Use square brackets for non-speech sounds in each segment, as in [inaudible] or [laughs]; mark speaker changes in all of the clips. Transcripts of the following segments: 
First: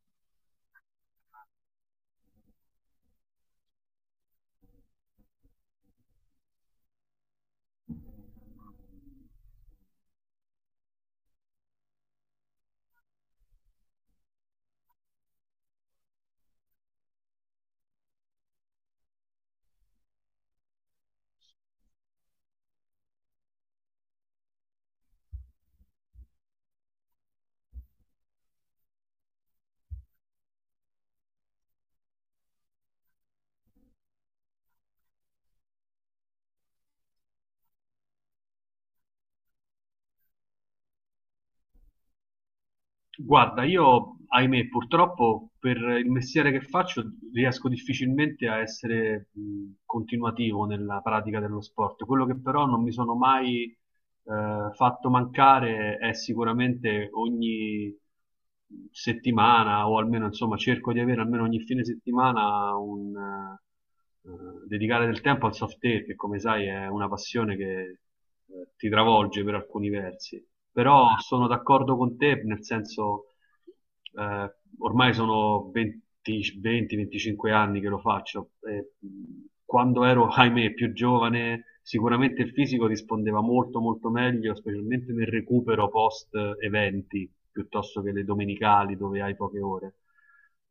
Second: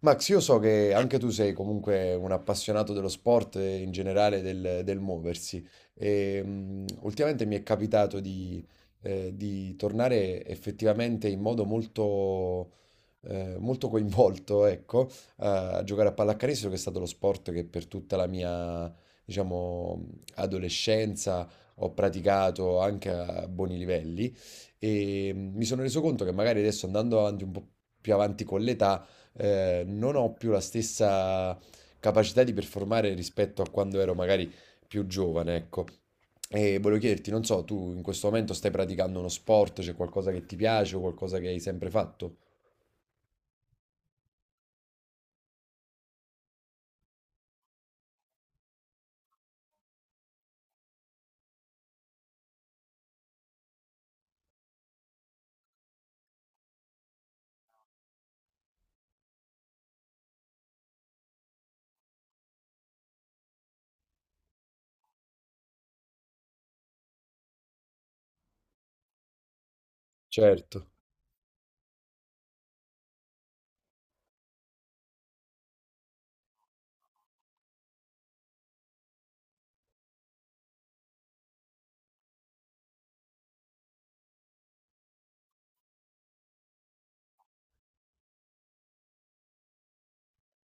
Speaker 1: Max, io so che anche tu sei comunque un appassionato dello sport e in generale del muoversi e ultimamente mi è capitato di tornare effettivamente in modo molto coinvolto, ecco, a giocare a pallacanestro, che è stato lo sport che per tutta la mia, diciamo, adolescenza ho praticato anche a buoni livelli. E mi sono reso conto che magari adesso andando avanti un po' più avanti con l'età non ho più la stessa capacità di performare rispetto a quando ero magari più giovane, ecco. E volevo chiederti, non so, tu in questo momento stai praticando uno sport, c'è qualcosa che ti piace o qualcosa che hai sempre fatto?
Speaker 2: Guarda, io, ahimè, purtroppo per il mestiere che faccio riesco difficilmente a essere continuativo nella pratica dello sport. Quello che però non mi sono mai fatto mancare è sicuramente ogni settimana o almeno insomma cerco di avere almeno ogni fine settimana un dedicare del tempo al soft air che come sai è una passione che ti travolge per alcuni versi.
Speaker 1: Certo.
Speaker 2: Però sono d'accordo con te nel senso eh, ormai sono 20-25 anni che lo faccio. E, quando ero, ahimè, più giovane, sicuramente il fisico rispondeva molto, molto meglio, specialmente nel recupero post eventi, piuttosto che le domenicali dove hai poche ore.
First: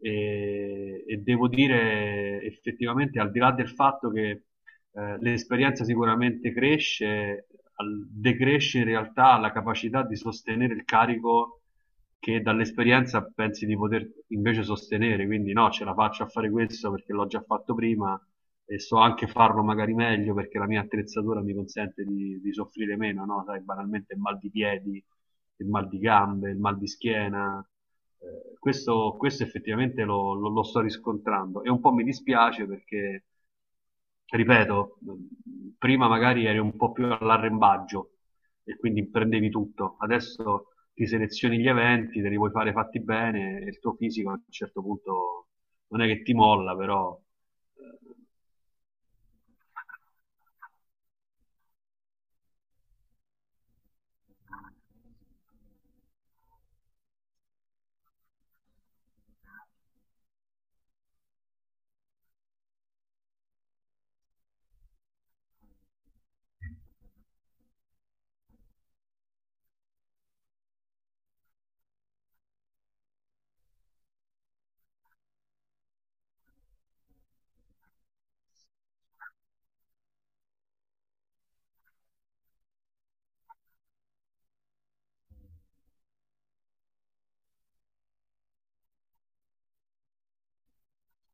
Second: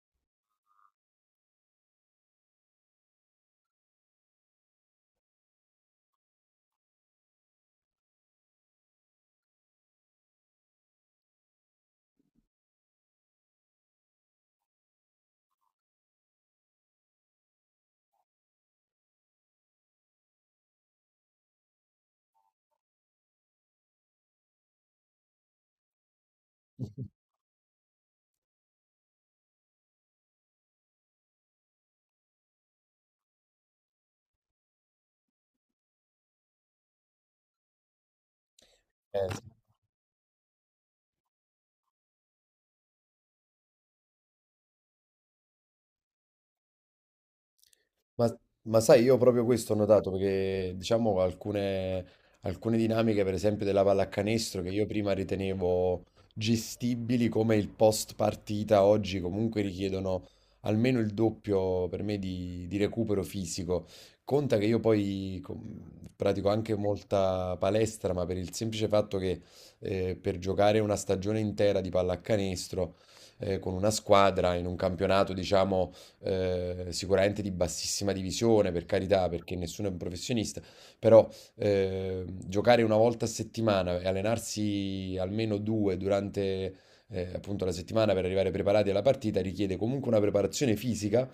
Speaker 2: E devo dire, effettivamente, al di là del fatto che l'esperienza sicuramente cresce, decresce in realtà la capacità di sostenere il carico che dall'esperienza pensi di poter invece sostenere, quindi no, ce la faccio a fare questo perché l'ho già fatto prima e so anche farlo magari meglio perché la mia attrezzatura mi consente di soffrire meno, no? Sai, banalmente il mal di piedi, il mal di gambe, il mal di schiena. Questo, questo effettivamente lo sto riscontrando e un po' mi dispiace perché cioè, ripeto, prima magari eri un po' più all'arrembaggio e quindi
Speaker 1: Sì.
Speaker 2: prendevi tutto, adesso ti selezioni gli eventi, te li vuoi fare fatti bene e il tuo fisico a un certo punto non è che ti molla, però eh,
Speaker 1: Ma, ma sai, io proprio questo ho notato, perché diciamo alcune dinamiche, per esempio della pallacanestro, che io prima ritenevo gestibili come il post partita, oggi comunque richiedono almeno il doppio per me di recupero fisico. Conta che io poi pratico anche molta palestra, ma per il semplice fatto che per giocare una stagione intera di pallacanestro con una squadra in un campionato, diciamo sicuramente di bassissima divisione, per carità, perché nessuno è un professionista, però giocare una volta a settimana e allenarsi almeno due durante appunto la settimana per arrivare preparati alla partita richiede comunque una preparazione fisica,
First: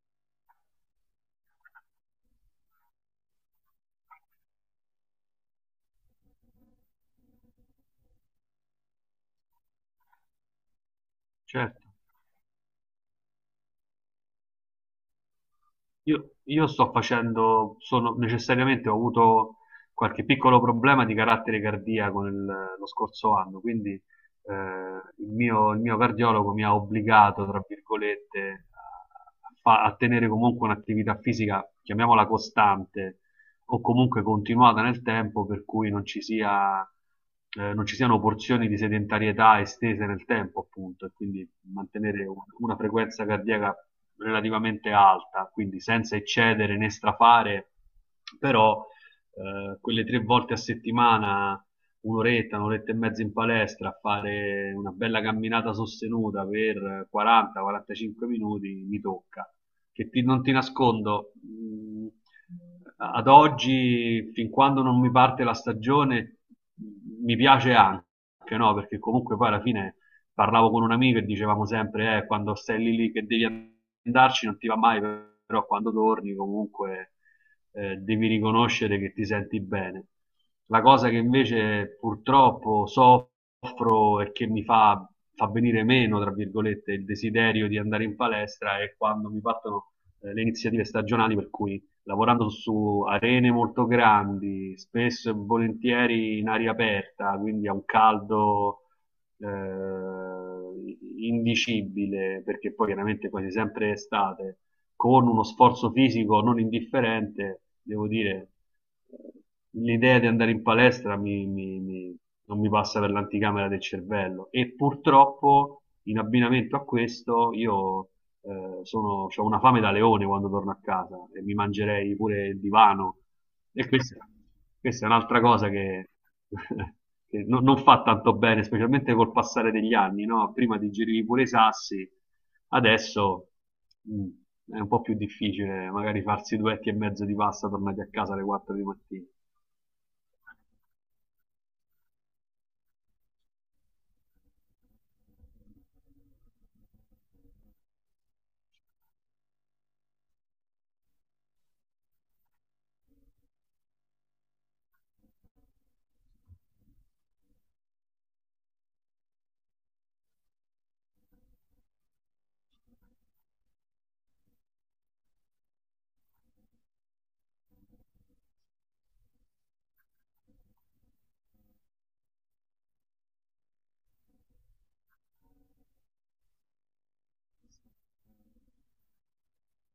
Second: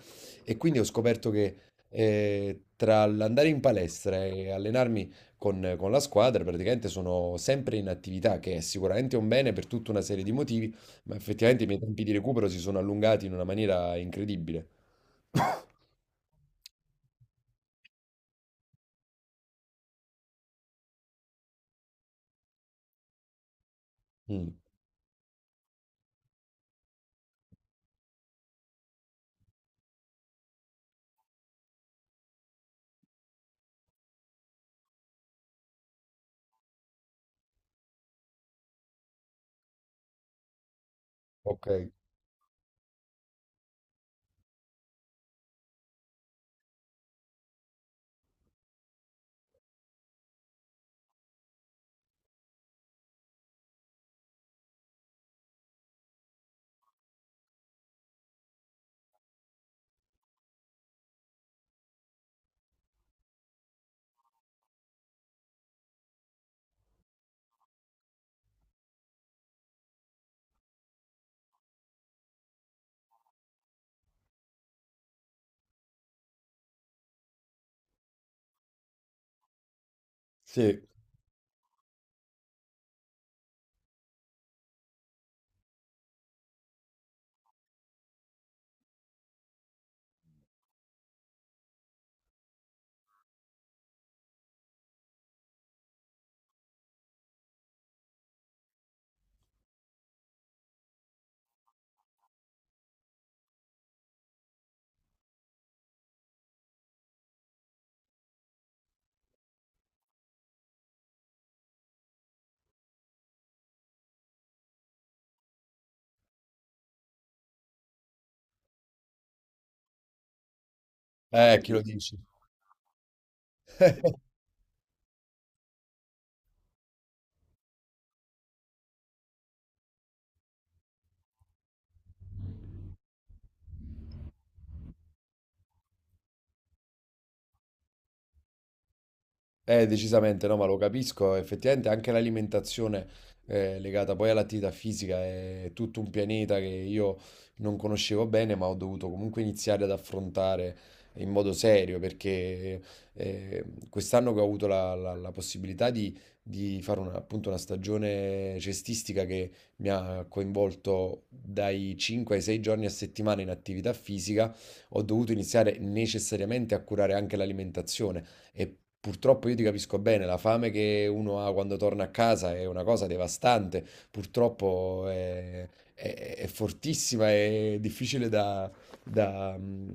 Speaker 1: e quindi ho scoperto che tra l'andare in palestra e allenarmi con la squadra praticamente sono sempre in attività, che è sicuramente un bene per tutta una serie di motivi, ma effettivamente i miei
Speaker 2: certo.
Speaker 1: tempi di recupero si sono allungati in una maniera incredibile.
Speaker 2: Io sto facendo, sono necessariamente ho avuto qualche piccolo problema di carattere cardiaco lo scorso anno, quindi
Speaker 1: Mh.
Speaker 2: il mio cardiologo mi ha obbligato, tra virgolette, a tenere comunque un'attività fisica, chiamiamola costante, o comunque continuata nel tempo, per cui non ci siano porzioni di sedentarietà estese nel tempo, appunto, e quindi
Speaker 1: Okay.
Speaker 2: mantenere una frequenza cardiaca relativamente alta, quindi senza eccedere né strafare, però quelle tre volte a settimana, un'oretta, un'oretta e mezza in palestra, a fare una bella camminata sostenuta per 40-45 minuti mi tocca. Che ti- non ti nascondo, ad oggi, fin quando non mi parte la stagione, mi piace anche, no? Perché comunque poi alla fine parlavo con un amico e dicevamo sempre, quando stai lì lì che devi andarci non ti va mai, però quando torni comunque devi riconoscere che ti senti bene.
Speaker 1: Sì.
Speaker 2: La cosa che invece purtroppo soffro e che mi fa venire meno, tra virgolette, il desiderio di andare in palestra è quando mi partono le iniziative stagionali per cui lavorando su arene molto grandi, spesso e volentieri in aria aperta, quindi a un caldo eh, indicibile, perché poi chiaramente quasi sempre estate con uno sforzo fisico non indifferente, devo dire, l'idea di andare in palestra non mi passa per l'anticamera del cervello. E purtroppo, in abbinamento a questo, io ho una fame da leone quando torno a casa e mi
Speaker 1: Chi lo
Speaker 2: mangerei
Speaker 1: dici?
Speaker 2: pure il divano. E questa,
Speaker 1: [laughs]
Speaker 2: questa è un'altra cosa che, [laughs] che non fa tanto bene, specialmente col passare degli anni, no? Prima digerivi pure i sassi, adesso. Mm. È un po' più difficile magari farsi duetti e mezzo di pasta tornati a casa alle 4 di mattina.
Speaker 1: Decisamente no, ma lo capisco, effettivamente anche l'alimentazione legata poi all'attività fisica è tutto un pianeta che io non conoscevo bene, ma ho dovuto comunque iniziare ad affrontare in modo serio, perché eh, quest'anno che ho avuto la possibilità di fare una, appunto, una stagione cestistica che mi ha coinvolto dai 5 ai 6 giorni a settimana in attività fisica, ho dovuto iniziare necessariamente a curare anche l'alimentazione. E purtroppo io ti capisco bene, la fame che uno ha quando torna a casa è una cosa devastante, purtroppo è fortissima e difficile da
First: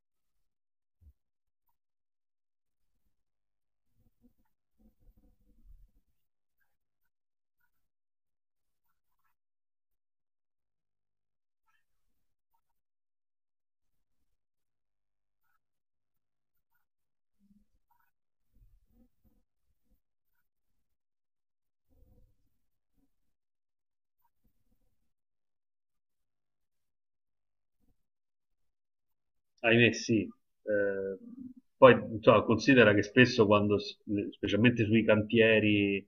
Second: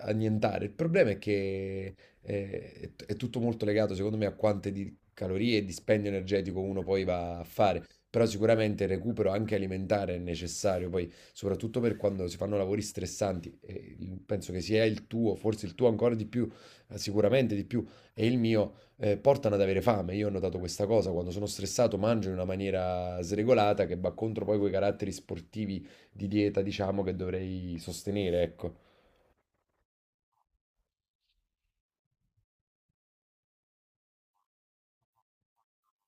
Speaker 1: annientare. Il problema è che è tutto molto legato, secondo me, a quante di calorie e dispendio energetico uno poi va a fare. Però sicuramente il recupero anche alimentare è necessario, poi soprattutto per quando si fanno lavori stressanti, e penso che sia il tuo, forse il tuo ancora di più, sicuramente di più, e il mio portano ad avere fame. Io ho notato questa cosa, quando sono stressato mangio in una maniera sregolata che va contro poi quei caratteri sportivi di dieta, diciamo, che dovrei sostenere, ecco.
Speaker 2: Ahimè, sì. Poi insomma, considera che spesso specialmente sui cantieri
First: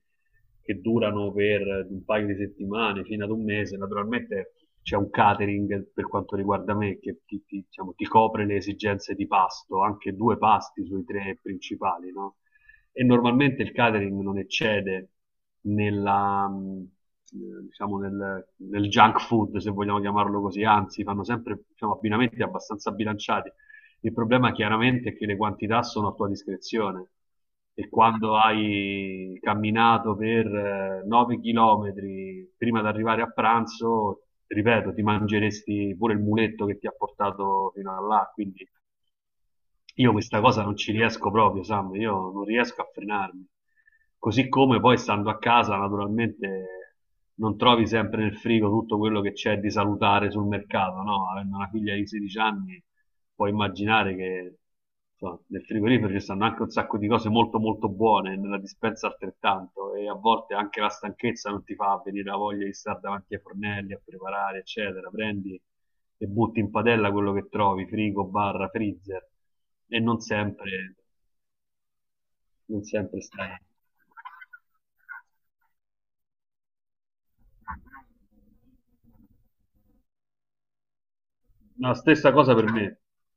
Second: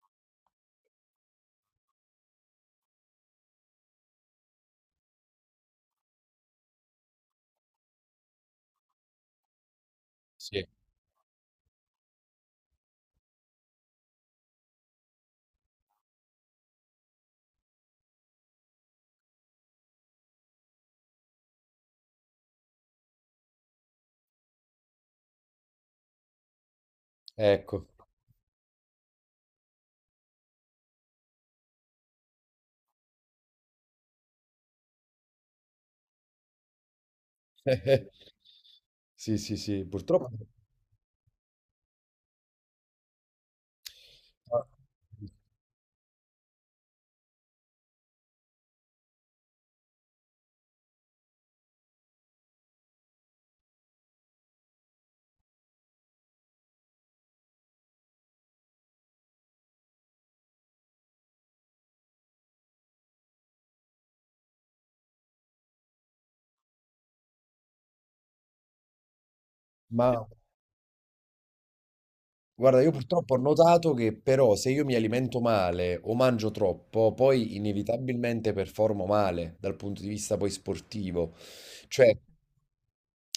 Speaker 2: che durano per un paio di settimane fino ad un mese, naturalmente c'è un catering per quanto riguarda me che diciamo, ti copre le esigenze di pasto, anche due
Speaker 1: Sì.
Speaker 2: pasti sui tre principali, no? E normalmente il catering non eccede nella, diciamo nel junk food, se vogliamo chiamarlo così, anzi fanno sempre diciamo, abbinamenti abbastanza bilanciati. Il problema chiaramente è che le quantità sono a tua discrezione
Speaker 1: Ecco.
Speaker 2: e quando hai camminato per 9 km prima di arrivare a pranzo, ripeto, ti mangeresti pure il muletto che ti ha portato fino a
Speaker 1: [laughs]
Speaker 2: là, quindi
Speaker 1: Sì, sì, sì,
Speaker 2: io
Speaker 1: purtroppo.
Speaker 2: questa cosa non ci riesco proprio, Sam, io non riesco a frenarmi. Così come poi stando a casa, naturalmente non trovi sempre nel frigo tutto quello che c'è di salutare sul mercato, no? Avendo una figlia di 16 anni, puoi immaginare che insomma, nel frigorifero ci stanno anche un sacco di cose molto molto buone, nella dispensa altrettanto, e a volte anche la stanchezza non ti fa venire la voglia di stare davanti ai fornelli a preparare, eccetera. Prendi e butti in padella quello che trovi, frigo, barra, freezer, e non
Speaker 1: Ma
Speaker 2: sempre,
Speaker 1: Guarda,
Speaker 2: non
Speaker 1: io
Speaker 2: sempre
Speaker 1: purtroppo ho
Speaker 2: stai.
Speaker 1: notato che, però, se io mi alimento male o mangio troppo, poi inevitabilmente performo male dal punto di vista poi sportivo.
Speaker 2: La
Speaker 1: Cioè,
Speaker 2: stessa cosa per me,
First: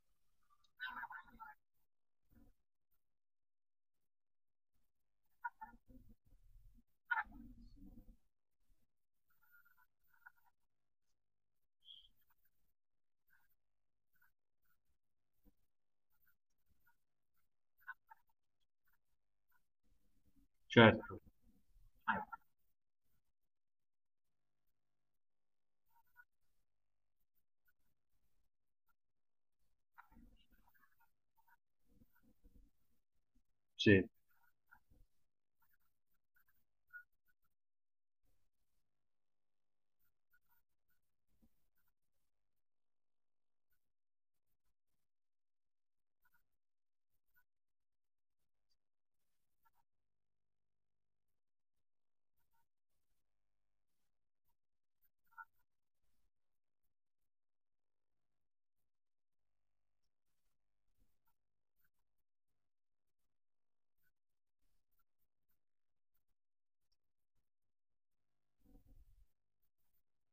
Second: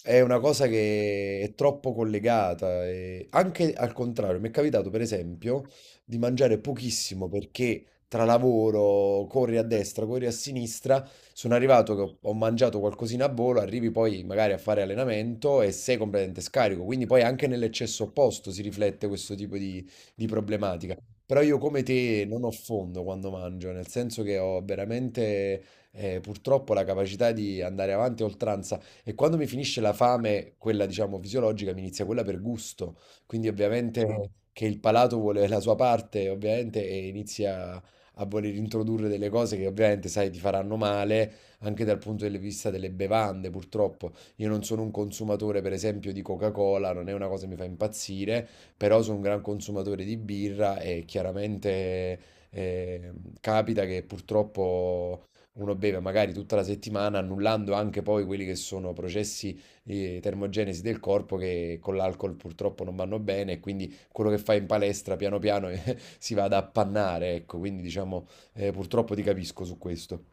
Speaker 1: è una cosa che è troppo collegata. E anche al contrario, mi è capitato per esempio di mangiare pochissimo perché, tra lavoro, corri a destra, corri a sinistra, sono arrivato che ho mangiato qualcosina a volo, arrivi poi magari a fare allenamento e sei completamente scarico, quindi poi anche nell'eccesso opposto si riflette questo tipo di problematica.
Speaker 2: certo,
Speaker 1: Però io come te non ho fondo quando mangio, nel senso che ho veramente purtroppo la capacità di andare avanti a oltranza, e quando mi finisce la fame, quella diciamo fisiologica, mi inizia quella per gusto, quindi ovviamente...
Speaker 2: sì.
Speaker 1: Mm. Che il palato vuole la sua parte, ovviamente, e inizia a voler introdurre delle cose che ovviamente sai ti faranno male, anche dal punto di vista delle bevande, purtroppo. Io non sono un consumatore, per esempio, di Coca-Cola, non è una cosa che mi fa impazzire, però sono un gran consumatore di birra, e chiaramente eh, capita che purtroppo uno beve magari tutta la settimana, annullando anche poi quelli che sono processi di termogenesi del corpo, che con l'alcol purtroppo non vanno bene, e quindi quello che fai in palestra piano piano [laughs] si vada a pannare, ecco, quindi diciamo, purtroppo ti capisco su questo.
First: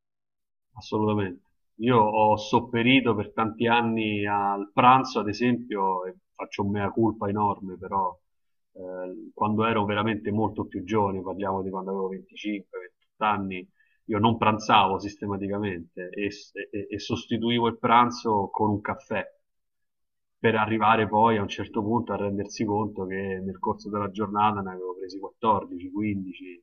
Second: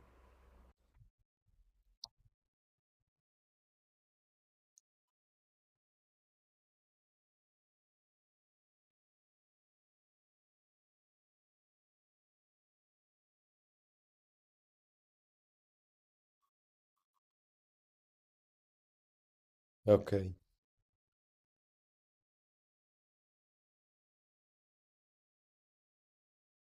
Speaker 2: Assolutamente. Io ho sopperito per tanti anni al pranzo, ad esempio, e faccio un mea culpa enorme, però quando ero veramente molto più giovane, parliamo di quando avevo 25-28 anni, io non pranzavo sistematicamente e sostituivo il pranzo con un caffè
Speaker 1: Ok.
Speaker 2: per arrivare poi a un certo punto a rendersi conto che nel corso della giornata ne avevo presi 14, 15,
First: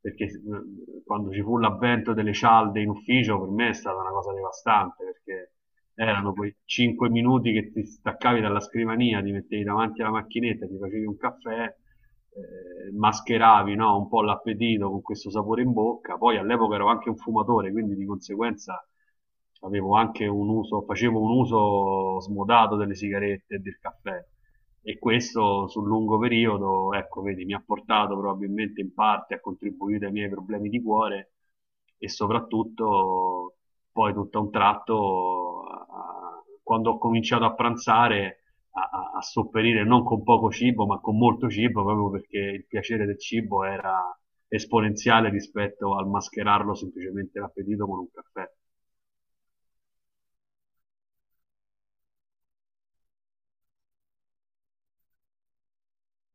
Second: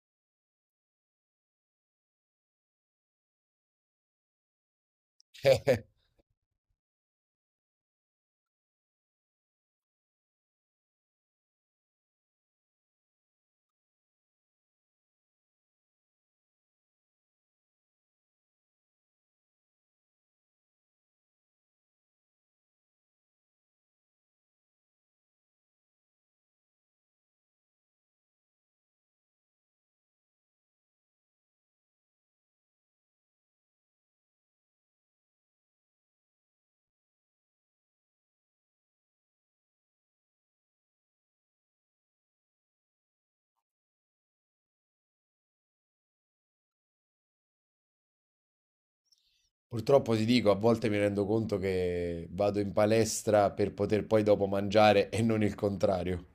Speaker 2: perché quando ci fu l'avvento delle cialde in ufficio per me è stata una cosa devastante, perché
Speaker 1: [laughs]
Speaker 2: erano quei 5 minuti che ti staccavi dalla scrivania, ti mettevi davanti alla macchinetta, ti facevi un caffè, mascheravi no, un po' l'appetito con questo sapore in bocca, poi all'epoca ero anche un fumatore, quindi di conseguenza avevo anche un uso, facevo un uso smodato delle sigarette e del caffè e questo sul lungo periodo, ecco, vedi, mi ha portato probabilmente in parte a contribuire ai miei problemi di cuore e soprattutto poi tutto a un tratto, a- quando ho cominciato a pranzare, a sopperire non con poco cibo, ma con molto cibo, proprio perché il piacere del cibo era esponenziale rispetto al mascherarlo semplicemente l'appetito con un caffè.
Speaker 1: Purtroppo ti dico, a volte mi rendo conto che vado in palestra per poter poi dopo mangiare e non il contrario.